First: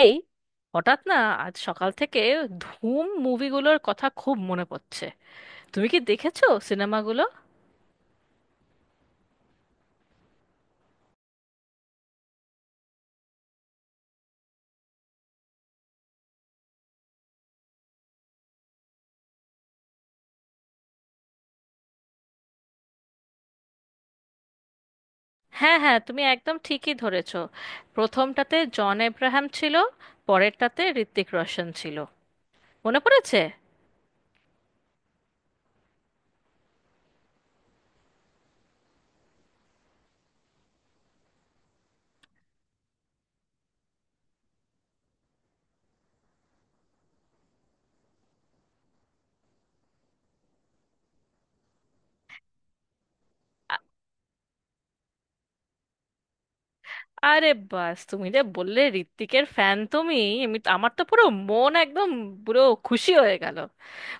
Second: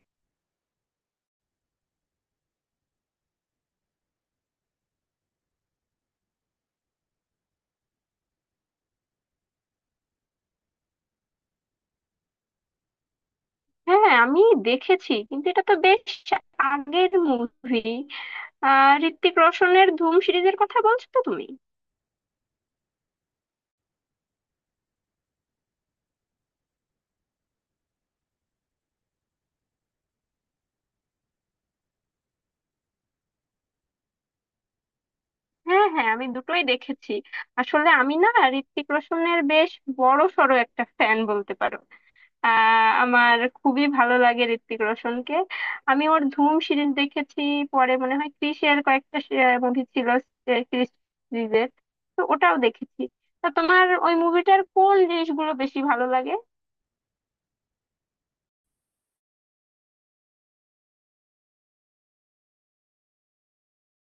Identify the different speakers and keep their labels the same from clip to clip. Speaker 1: এই, হঠাৎ না, আজ সকাল থেকে ধুম মুভিগুলোর কথা খুব মনে পড়ছে। তুমি কি দেখেছো সিনেমাগুলো?
Speaker 2: হ্যাঁ, আমি দেখেছি, কিন্তু এটা তো বেশ আগের মুভি। ঋত্বিক রোশনের ধুম সিরিজের কথা বলছো তো তুমি?
Speaker 1: হ্যাঁ, হ্যাঁ, তুমি একদম ঠিকই ধরেছো। প্রথমটাতে জন এব্রাহাম ছিল। পরেরটাতে ঋত্বিক রোশন ছিল। মনে পড়েছে।
Speaker 2: হ্যাঁ হ্যাঁ, আমি দুটোই দেখেছি। আসলে আমি না, ঋত্বিক রোশনের বেশ বড় সড়ো একটা ফ্যান বলতে পারো। আমার খুবই ভালো লাগে ঋত্বিক রোশনকে। আমি ওর ধুম সিরিজ দেখেছি, পরে মনে হয় ক্রিসের কয়েকটা মুভি ছিল, ক্রিস সিরিজের, তো ওটাও দেখেছি। তা
Speaker 1: আ-
Speaker 2: তোমার ওই মুভিটার কোন জিনিসগুলো বেশি ভালো লাগে?
Speaker 1: আরে বাস! তুমি যে বললে ঋত্বিকের ফ্যান তুমি। আমি আমার তো পুরো মন একদম, পুরো খুশি হয়ে গেল।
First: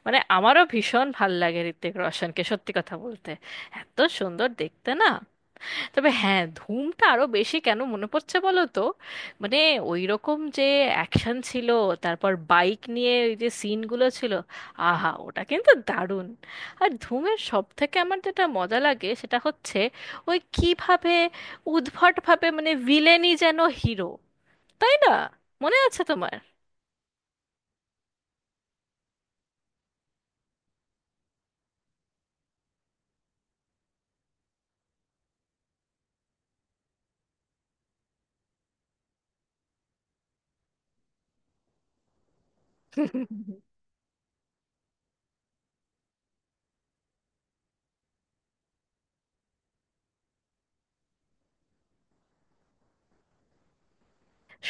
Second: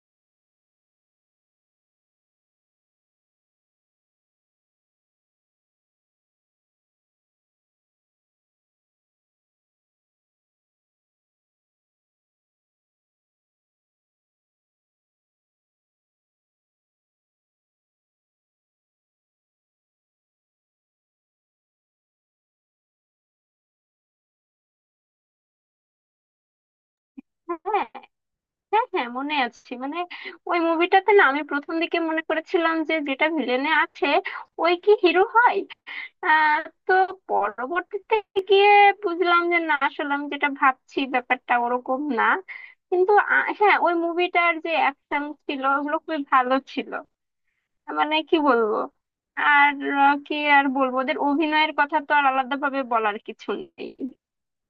Speaker 1: মানে, আমারও ভীষণ ভাল লাগে ঋত্বিক রোশনকে, সত্যি কথা বলতে। এত সুন্দর দেখতে, না? তবে হ্যাঁ, ধুমটা আরো বেশি কেন মনে পড়ছে বলো তো। মানে, ওই রকম যে অ্যাকশন ছিল, তারপর বাইক নিয়ে ওই যে সিনগুলো ছিল, আহা ওটা কিন্তু দারুণ। আর ধুমের সব থেকে আমার যেটা মজা লাগে সেটা হচ্ছে ওই, কিভাবে উদ্ভটভাবে মানে ভিলেনই যেন হিরো, তাই না? মনে আছে তোমার?
Speaker 2: হ্যাঁ হ্যাঁ হ্যাঁ, মনে আছে। মানে ওই মুভিটাতে না, আমি প্রথম দিকে মনে করেছিলাম যে যেটা ভিলেনে আছে ওই কি হিরো হয়। আহ তো পরবর্তীতে গিয়ে বুঝলাম যে না, আসলে আমি যেটা ভাবছি ব্যাপারটা ওরকম না। কিন্তু হ্যাঁ, ওই মুভিটার যে অ্যাকশন ছিল ওগুলো খুবই ভালো ছিল, মানে কি বলবো। আর কি আর বলবো, ওদের অভিনয়ের কথা তো আর আলাদাভাবে বলার কিছু নেই।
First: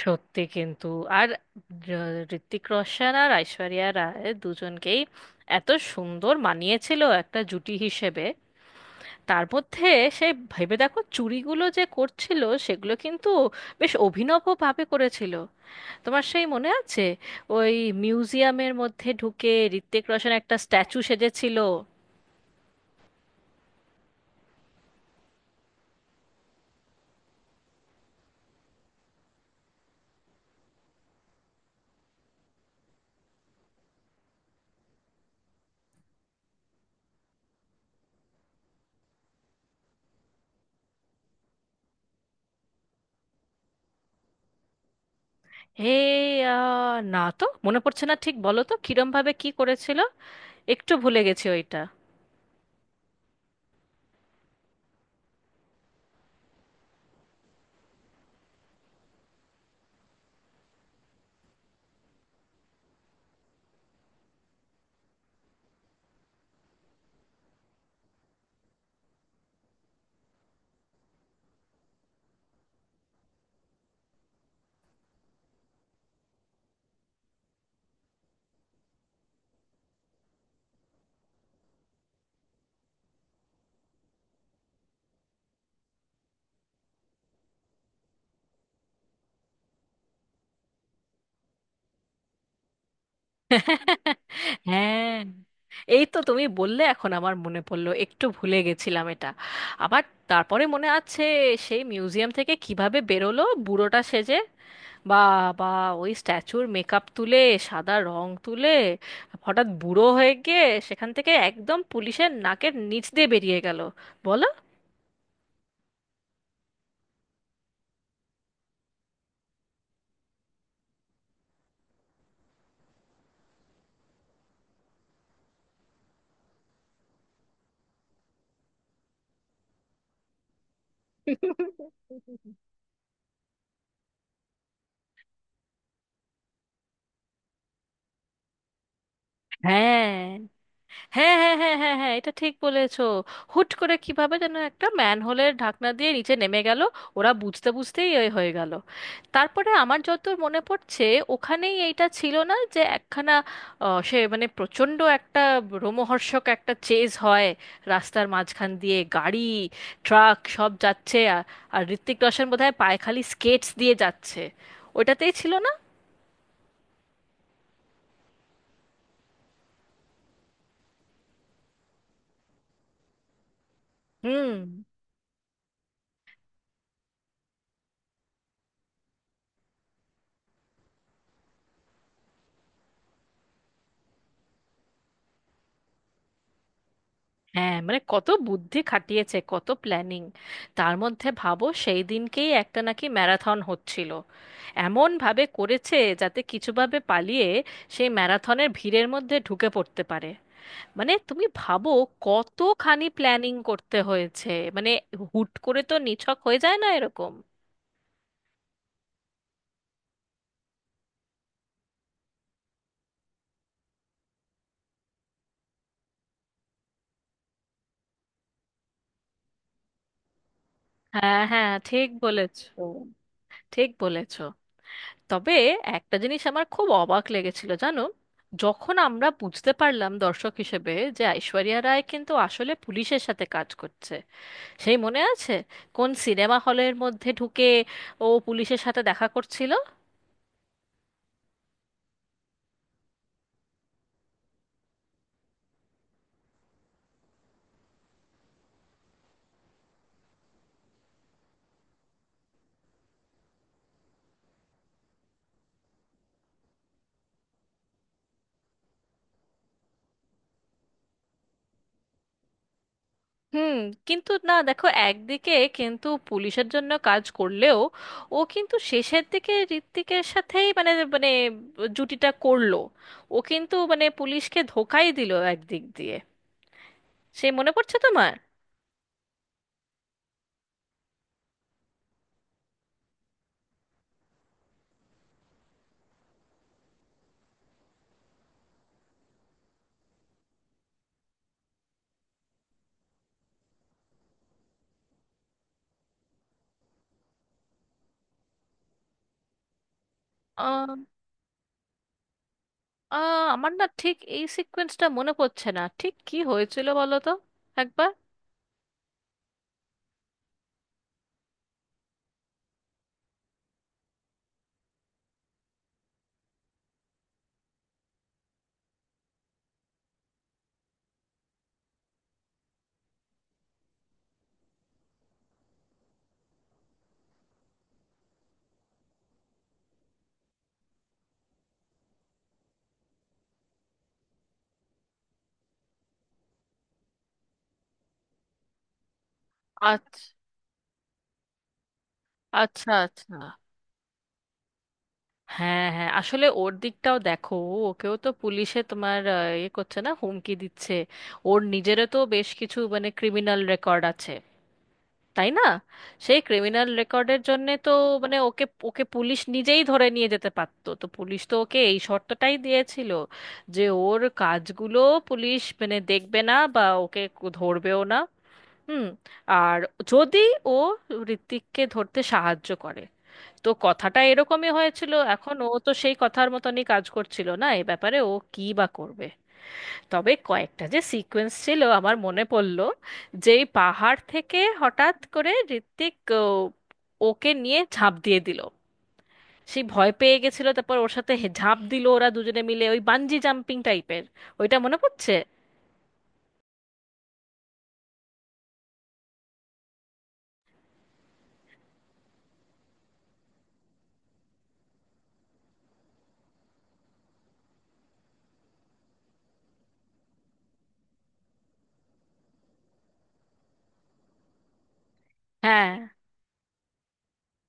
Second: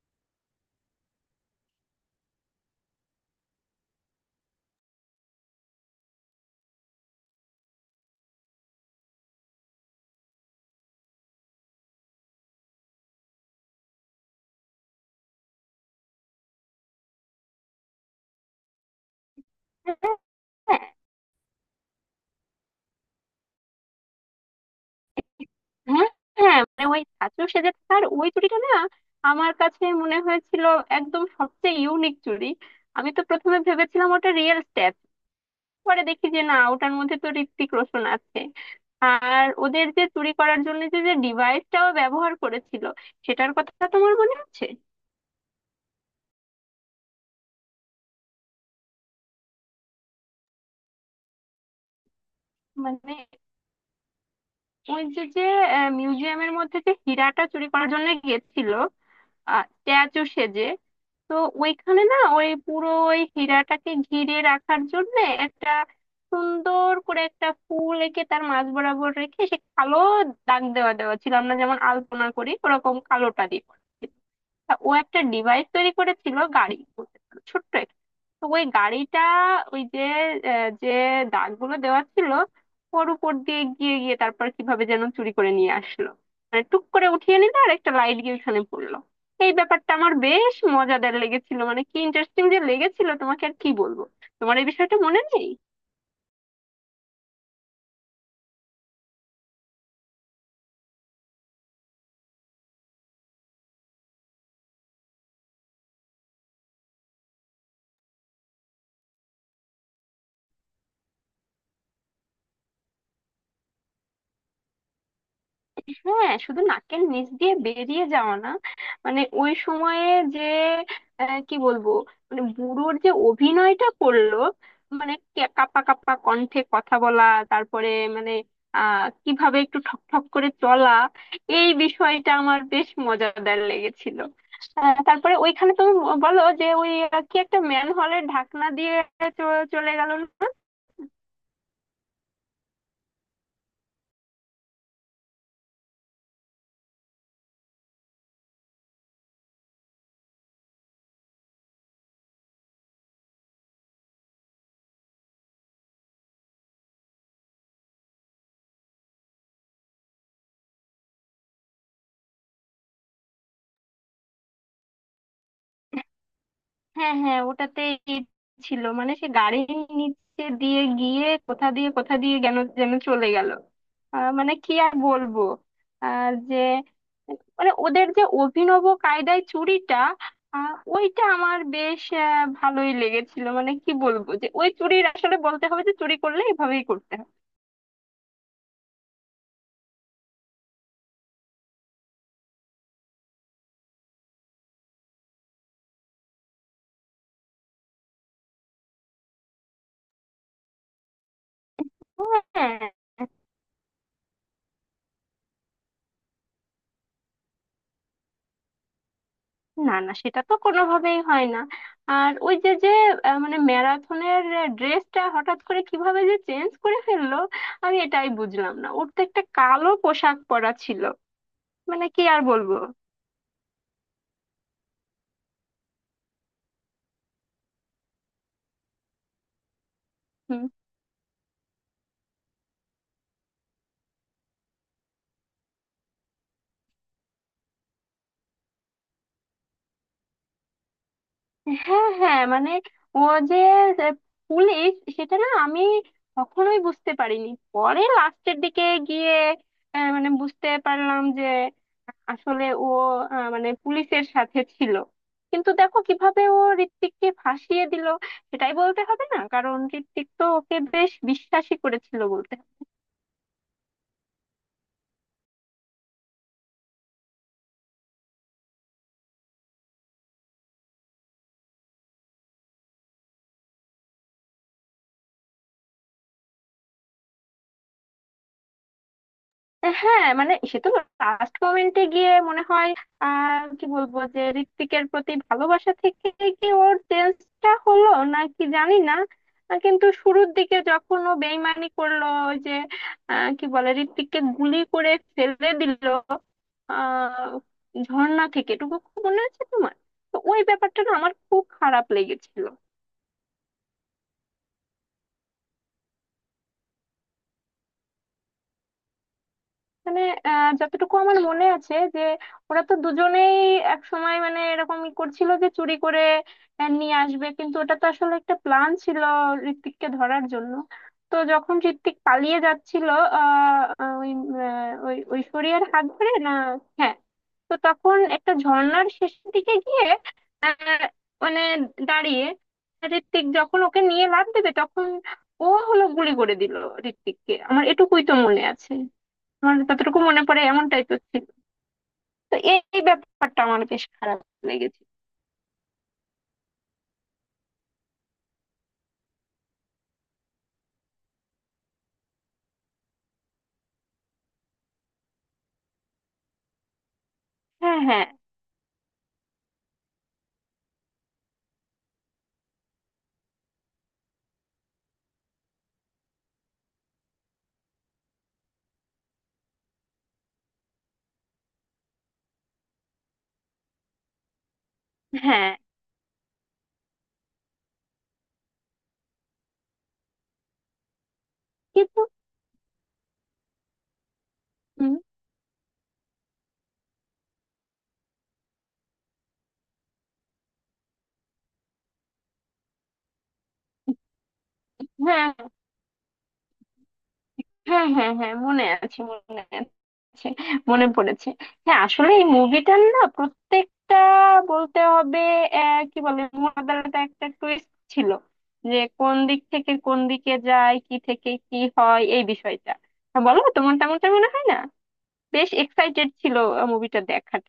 Speaker 1: সত্যি কিন্তু। আর ঋত্বিক রোশন আর ঐশ্বরিয়া রায় দুজনকেই এত সুন্দর মানিয়েছিল একটা জুটি হিসেবে। তার মধ্যে সে, ভেবে দেখো, চুরিগুলো যে করছিল সেগুলো কিন্তু বেশ অভিনবভাবে করেছিল। তোমার সেই মনে আছে? ওই মিউজিয়ামের মধ্যে ঢুকে ঋত্বিক
Speaker 2: হ্যাঁ,
Speaker 1: রোশন একটা
Speaker 2: হ্যাঁ।
Speaker 1: স্ট্যাচু সেজেছিল।
Speaker 2: হ্যাঁ হ্যাঁ, মানে ওই ধাঁচও সেজে থাকার ওই চুড়িটা না, আমার কাছে মনে হয়েছিল একদম সবচেয়ে ইউনিক চুড়ি। আমি তো প্রথমে ভেবেছিলাম ওটা রিয়েল স্ট্যাপ, পরে দেখি যে না, ওটার মধ্যে তো ঋত্বিক রোশন আছে। আর ওদের যে চুরি করার জন্য যে যে ডিভাইসটাও ব্যবহার করেছিল, সেটার কথা তোমার মনে আছে?
Speaker 1: হে না তো মনে পড়ছে না ঠিক, বলো তো কিরম ভাবে কি করেছিল। একটু ভুলে গেছি ওইটা।
Speaker 2: মানে ওই যে যে মিউজিয়ামের মধ্যে যে হীরাটা চুরি করার জন্য গেছিল স্ট্যাচু সেজে, তো ওইখানে না, ওই পুরো ওই হীরাটাকে ঘিরে রাখার জন্য একটা সুন্দর করে একটা ফুল এঁকে তার মাঝ বরাবর রেখে সে কালো দাগ দেওয়া দেওয়া ছিল, আমরা যেমন আলপনা করি ওরকম কালোটা দিয়ে করা ছিল। তা ও একটা ডিভাইস তৈরি করেছিল, গাড়ি বলতে পারো, ছোট্ট। তো ওই গাড়িটা ওই যে আহ, যে দাগগুলো দেওয়া ছিল ওর উপর দিয়ে গিয়ে গিয়ে তারপর কিভাবে যেন চুরি করে নিয়ে আসলো, মানে টুক করে উঠিয়ে নিল, আর একটা লাইট গিয়ে ওখানে পড়লো। এই ব্যাপারটা আমার বেশ মজাদার লেগেছিল, মানে কি ইন্টারেস্টিং যে লেগেছিল তোমাকে আর কি বলবো। তোমার এই বিষয়টা
Speaker 1: হ্যাঁ,
Speaker 2: মনে নেই?
Speaker 1: এই তো তুমি বললে এখন আমার মনে পড়লো, একটু ভুলে গেছিলাম এটা আবার। তারপরে মনে আছে সেই মিউজিয়াম থেকে কিভাবে বেরোলো বুড়োটা সেজে? বাবা! ওই স্ট্যাচুর মেকআপ তুলে, সাদা রং তুলে, হঠাৎ বুড়ো হয়ে গিয়ে সেখান থেকে একদম পুলিশের নাকের নিচ দিয়ে বেরিয়ে গেল, বলো!
Speaker 2: হ্যাঁ, শুধু নাকের নিচ দিয়ে বেরিয়ে যাওয়া না, মানে ওই সময়ে যে আহ, কি বলবো মানে বুড়োর যে অভিনয়টা করলো, মানে কাঁপা কাঁপা কণ্ঠে কথা বলা, তারপরে মানে আহ কিভাবে একটু ঠক ঠক করে চলা, এই বিষয়টা আমার বেশ মজাদার লেগেছিল। তারপরে ওইখানে তুমি বলো যে ওই কি একটা ম্যান হলের ঢাকনা দিয়ে চলে গেল
Speaker 1: হ্যাঁ,
Speaker 2: না।
Speaker 1: হ্যাঁ, হ্যাঁ, হ্যাঁ, হ্যাঁ, হ্যাঁ, এটা ঠিক বলেছো। হুট করে কিভাবে যেন একটা ম্যানহোলের ঢাকনা দিয়ে নিচে নেমে গেল। ওরা বুঝতে বুঝতেই এ হয়ে গেল। তারপরে আমার যতদূর মনে পড়ছে, ওখানেই এইটা ছিল না যে একখানা, সে মানে প্রচণ্ড একটা রোমহর্ষক একটা চেজ হয়। রাস্তার মাঝখান দিয়ে গাড়ি, ট্রাক সব যাচ্ছে, আর আর ঋত্বিক রোশন বোধহয় পায়খালি স্কেটস দিয়ে যাচ্ছে। ওটাতেই ছিল না?
Speaker 2: হ্যাঁ হ্যাঁ, ওটাতে ছিল। মানে সে গাড়ির নিচে দিয়ে গিয়ে কোথা দিয়ে যেন যেন চলে গেল, মানে
Speaker 1: হুম,
Speaker 2: কি আর বলবো। আর যে মানে ওদের যে অভিনব কায়দায় চুরিটা, ওইটা আমার বেশ ভালোই লেগেছিল, মানে কি বলবো, যে ওই চুরির আসলে বলতে হবে যে চুরি করলে এভাবেই করতে হবে।
Speaker 1: হ্যাঁ, মানে কত বুদ্ধি খাটিয়েছে, কত প্ল্যানিং। তার মধ্যে ভাবো, সেই দিনকেই একটা নাকি ম্যারাথন হচ্ছিল। এমন ভাবে করেছে যাতে কিছুভাবে পালিয়ে সেই ম্যারাথনের ভিড়ের মধ্যে ঢুকে পড়তে পারে। মানে, তুমি ভাবো
Speaker 2: হ্যাঁ।
Speaker 1: কতখানি প্ল্যানিং করতে হয়েছে। মানে, হুট করে তো নিছক হয়ে যায় না এরকম।
Speaker 2: না না, সেটা তো কোনোভাবেই হয় না। আর ওই যে যে আহ, মানে ম্যারাথনের ড্রেসটা হঠাৎ করে কিভাবে যে চেঞ্জ করে ফেললো, আমি এটাই বুঝলাম না, ওর তো একটা কালো পোশাক পরা ছিল,
Speaker 1: হ্যাঁ, হ্যাঁ,
Speaker 2: মানে
Speaker 1: ঠিক
Speaker 2: কি আর
Speaker 1: বলেছো।
Speaker 2: বলবো।
Speaker 1: ঠিক বলেছো। তবে একটা জিনিস আমার খুব অবাক লেগেছিল, জানো। যখন আমরা বুঝতে পারলাম দর্শক হিসেবে যে ঐশ্বরিয়া রায় কিন্তু আসলে পুলিশের সাথে কাজ করছে। সেই মনে আছে? কোন সিনেমা হলের মধ্যে ঢুকে ও পুলিশের সাথে দেখা করছিল।
Speaker 2: হ্যাঁ হ্যাঁ, মানে ও যে যে পুলিশ, সেটা না আমি কখনোই বুঝতে পারিনি, পরে লাস্টের দিকে গিয়ে মানে বুঝতে পারলাম যে আসলে ও মানে পুলিশের সাথে ছিল। কিন্তু দেখো কিভাবে ও ঋত্বিককে ফাঁসিয়ে দিল, সেটাই বলতে হবে না, কারণ ঋত্বিক তো ওকে বেশ বিশ্বাসী করেছিল বলতে হবে।
Speaker 1: হুম, কিন্তু না দেখো, একদিকে কিন্তু পুলিশের জন্য কাজ করলেও ও কিন্তু শেষের দিকে ঋত্বিকের সাথেই মানে মানে জুটিটা করলো। ও কিন্তু মানে পুলিশকে ধোকাই দিল একদিক দিয়ে, সে মনে পড়ছে তোমার?
Speaker 2: হ্যাঁ, মানে সে তো লাস্ট মোমেন্টে গিয়ে মনে হয়, কি বলবো, যে ঋত্বিকের প্রতি ভালোবাসা থেকে কি ওর চেঞ্জটা হলো নাকি জানি না। কিন্তু শুরুর দিকে যখন ও বেইমানি করলো, ওই যে কি বলে ঋত্বিককে গুলি করে ফেলে দিল আহ ঝর্ণা থেকে, এটুকু খুব মনে আছে তোমার? তো ওই ব্যাপারটা না আমার খুব খারাপ লেগেছিল।
Speaker 1: আমার না ঠিক এই সিকোয়েন্সটা মনে পড়ছে না, ঠিক কি হয়েছিল বলো তো একবার।
Speaker 2: মানে যতটুকু আমার মনে আছে যে ওরা তো দুজনেই এক সময় মানে এরকম ই করছিল যে চুরি করে নিয়ে আসবে, কিন্তু ওটা তো আসলে একটা প্ল্যান ছিল ঋত্বিককে ধরার জন্য। তো যখন ঋত্বিক পালিয়ে যাচ্ছিল আহ আহ, ওই আহ, ওই ঐশ্বরিয়ার হাত ধরে না। হ্যাঁ। তো তখন একটা ঝর্ণার শেষের দিকে গিয়ে আহ, মানে দাঁড়িয়ে ঋত্বিক যখন ওকে নিয়ে লাফ দেবে, তখন ও হলো গুলি করে দিল ঋত্বিককে। আমার এটুকুই তো মনে আছে, আমার যতটুকু
Speaker 1: আচ্ছা,
Speaker 2: মনে পড়ে এমনটাই তো ছিল। তো এই
Speaker 1: আচ্ছা,
Speaker 2: এই
Speaker 1: আচ্ছা।
Speaker 2: ব্যাপারটা আমার বেশ খারাপ লেগেছে।
Speaker 1: হ্যাঁ, হ্যাঁ, আসলে ওর দিকটাও দেখো, ওকেও তো পুলিশে তোমার ইয়ে করছে না, হুমকি দিচ্ছে। ওর নিজেরও তো বেশ কিছু মানে ক্রিমিনাল রেকর্ড আছে, তাই না? সেই ক্রিমিনাল রেকর্ডের জন্যে তো
Speaker 2: হ্যাঁ হ্যাঁ
Speaker 1: মানে ওকে ওকে পুলিশ নিজেই ধরে নিয়ে যেতে পারতো, তো পুলিশ তো ওকে এই শর্তটাই দিয়েছিল, যে ওর কাজগুলো পুলিশ মানে দেখবে না বা ওকে ধরবেও না। হুম। আর যদি ও ঋত্বিককে ধরতে সাহায্য করে, তো কথাটা এরকমই হয়েছিল, এখন ও
Speaker 2: হ্যাঁ।
Speaker 1: তো সেই কথার মতনই কাজ করছিল না, এ ব্যাপারে ও কি বা করবে। তবে কয়েকটা যে সিকোয়েন্স ছিল আমার
Speaker 2: কিন্তু
Speaker 1: মনে পড়ল, যেই পাহাড় থেকে
Speaker 2: হুম,
Speaker 1: হঠাৎ করে ঋত্বিক ও, ওকে নিয়ে ঝাঁপ দিয়ে দিল। সেই ভয় পেয়ে গেছিল, তারপর ওর সাথে ঝাঁপ দিল ওরা দুজনে মিলে ওই বানজি জাম্পিং টাইপের। ওইটা মনে পড়ছে?
Speaker 2: হ্যাঁ হ্যাঁ হ্যাঁ হ্যাঁ, মনে আছে মনে আছে, মনে পড়েছে। হ্যাঁ, আসলে এই মুভিটার না প্রত্যেকটা বলতে হবে, কি বলে মোনাজারটা একটা টুইস্ট ছিল, যে কোন দিক থেকে কোন দিকে যায়, কি থেকে কি হয়, এই বিষয়টা। হ্যাঁ, বলো তোমার তেমনটা মনে হয় না? বেশ
Speaker 1: হ্যাঁ,
Speaker 2: এক্সাইটেড ছিল মুভিটা দেখার।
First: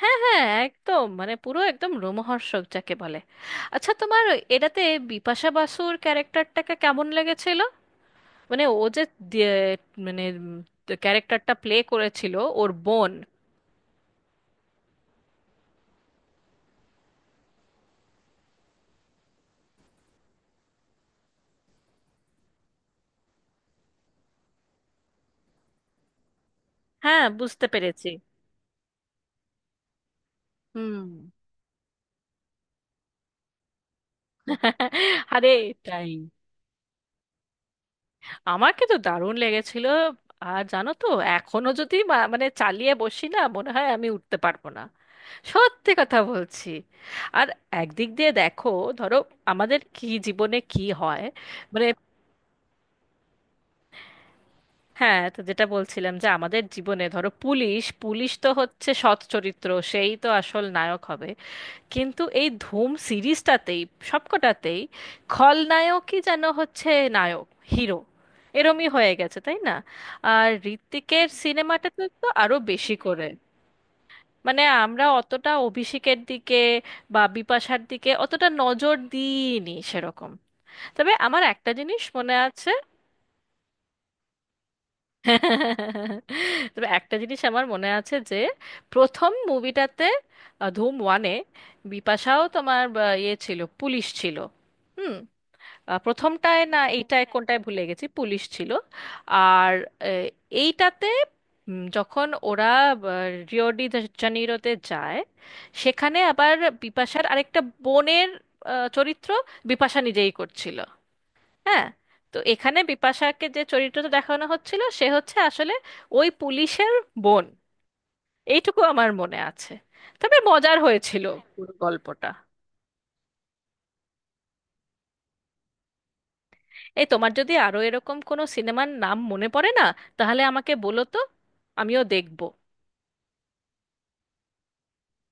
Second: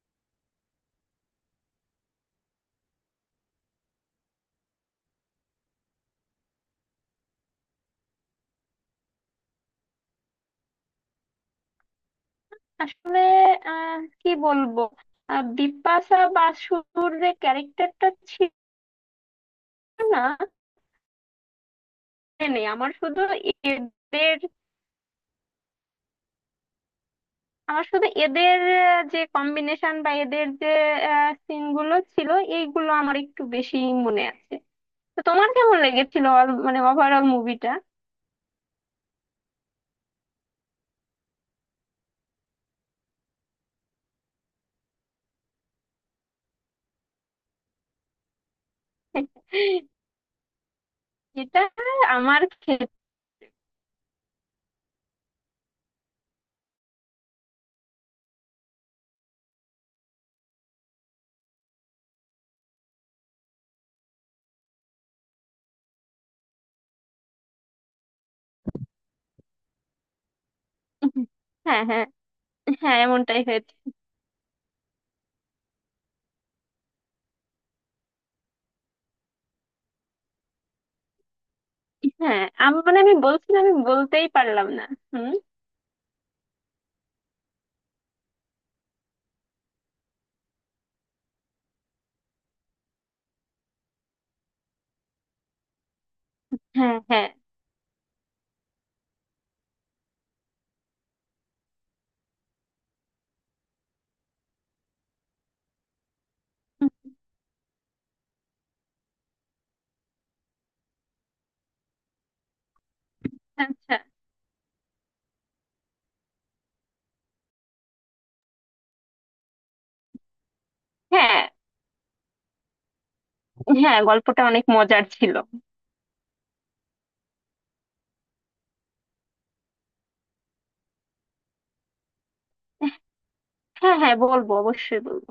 Speaker 1: হ্যাঁ, হ্যাঁ, একদম, মানে পুরো একদম রোমহর্ষক যাকে বলে। আচ্ছা, তোমার এটাতে বিপাশা বাসুর ক্যারেক্টারটাকে কেমন লেগেছিল? মানে ও যে দিয়ে- মানে ক্যারেক্টারটা প্লে করেছিল, ওর বোন।
Speaker 2: আসলে আহ কি বলবো আহ, বিপাশা বাসুর যে ক্যারেক্টারটা ছিল, না মানে আমার শুধু এদের,
Speaker 1: হ্যাঁ, বুঝতে
Speaker 2: আমার শুধু
Speaker 1: পেরেছি।
Speaker 2: এদের যে কম্বিনেশন বা এদের যে
Speaker 1: হুম।
Speaker 2: সিনগুলো ছিল এইগুলো আমার একটু বেশি মনে আছে। তো তোমার
Speaker 1: আরে
Speaker 2: কেমন
Speaker 1: এটাই!
Speaker 2: লেগেছিল মানে ওভারঅল মুভিটা?
Speaker 1: আমাকে তো দারুণ লেগেছিল। আর জানো তো, এখনো যদি মানে চালিয়ে বসি না, মনে হয় আমি উঠতে পারবো না। সত্যি কথা বলছি। আর একদিক দিয়ে দেখো, ধরো আমাদের কি জীবনে কি হয়,
Speaker 2: এটা
Speaker 1: মানে।
Speaker 2: আমার ক্ষেত্রে।
Speaker 1: হ্যাঁ, তো যেটা বলছিলাম যে আমাদের জীবনে ধরো পুলিশ পুলিশ তো হচ্ছে সৎ চরিত্র, সেই তো আসল নায়ক হবে। কিন্তু এই ধুম সিরিজটাতেই সবকটাতেই খলনায়কই যেন হচ্ছে নায়ক, হিরো। এরমই হয়ে গেছে, তাই না? আর ঋত্বিকের
Speaker 2: হ্যাঁ
Speaker 1: সিনেমাটাতে
Speaker 2: হ্যাঁ
Speaker 1: তো আরো বেশি
Speaker 2: হ্যাঁ,
Speaker 1: করে।
Speaker 2: এমনটাই হয়েছে।
Speaker 1: মানে আমরা অতটা অভিষেকের দিকে বা বিপাশার দিকে অতটা নজর দিইনি সেরকম। তবে আমার একটা জিনিস মনে
Speaker 2: হ্যাঁ,
Speaker 1: আছে।
Speaker 2: আমি মানে আমি বলছিলাম, আমি বলতেই পারলাম না। হুম।
Speaker 1: তবে একটা জিনিস আমার মনে আছে, যে প্রথম মুভিটাতে ধুম ওয়ানে বিপাশাও তোমার ইয়ে ছিল, পুলিশ ছিল। হুম। প্রথমটায় না
Speaker 2: হ্যাঁ
Speaker 1: এইটায়
Speaker 2: হ্যাঁ।
Speaker 1: কোনটায় ভুলে গেছি, পুলিশ ছিল। আর আহ, এইটাতে যখন ওরা রিও ডি জানিরোতে যায়, সেখানে আবার বিপাশার আরেকটা বোনের চরিত্র বিপাশা নিজেই করছিল। হ্যাঁ, তো এখানে বিপাশাকে যে
Speaker 2: আচ্ছা।
Speaker 1: চরিত্রটা দেখানো হচ্ছিল সে হচ্ছে আসলে ওই পুলিশের বোন, এইটুকু আমার মনে আছে। তবে মজার হয়েছিল
Speaker 2: হ্যাঁ
Speaker 1: পুরো গল্পটা।
Speaker 2: হ্যাঁ, গল্পটা অনেক মজার ছিল।
Speaker 1: এই, তোমার যদি আরো এরকম কোনো সিনেমার নাম মনে পড়ে না, তাহলে আমাকে বলো তো, আমিও দেখবো।
Speaker 2: হ্যাঁ হ্যাঁ, বলবো, অবশ্যই বলবো।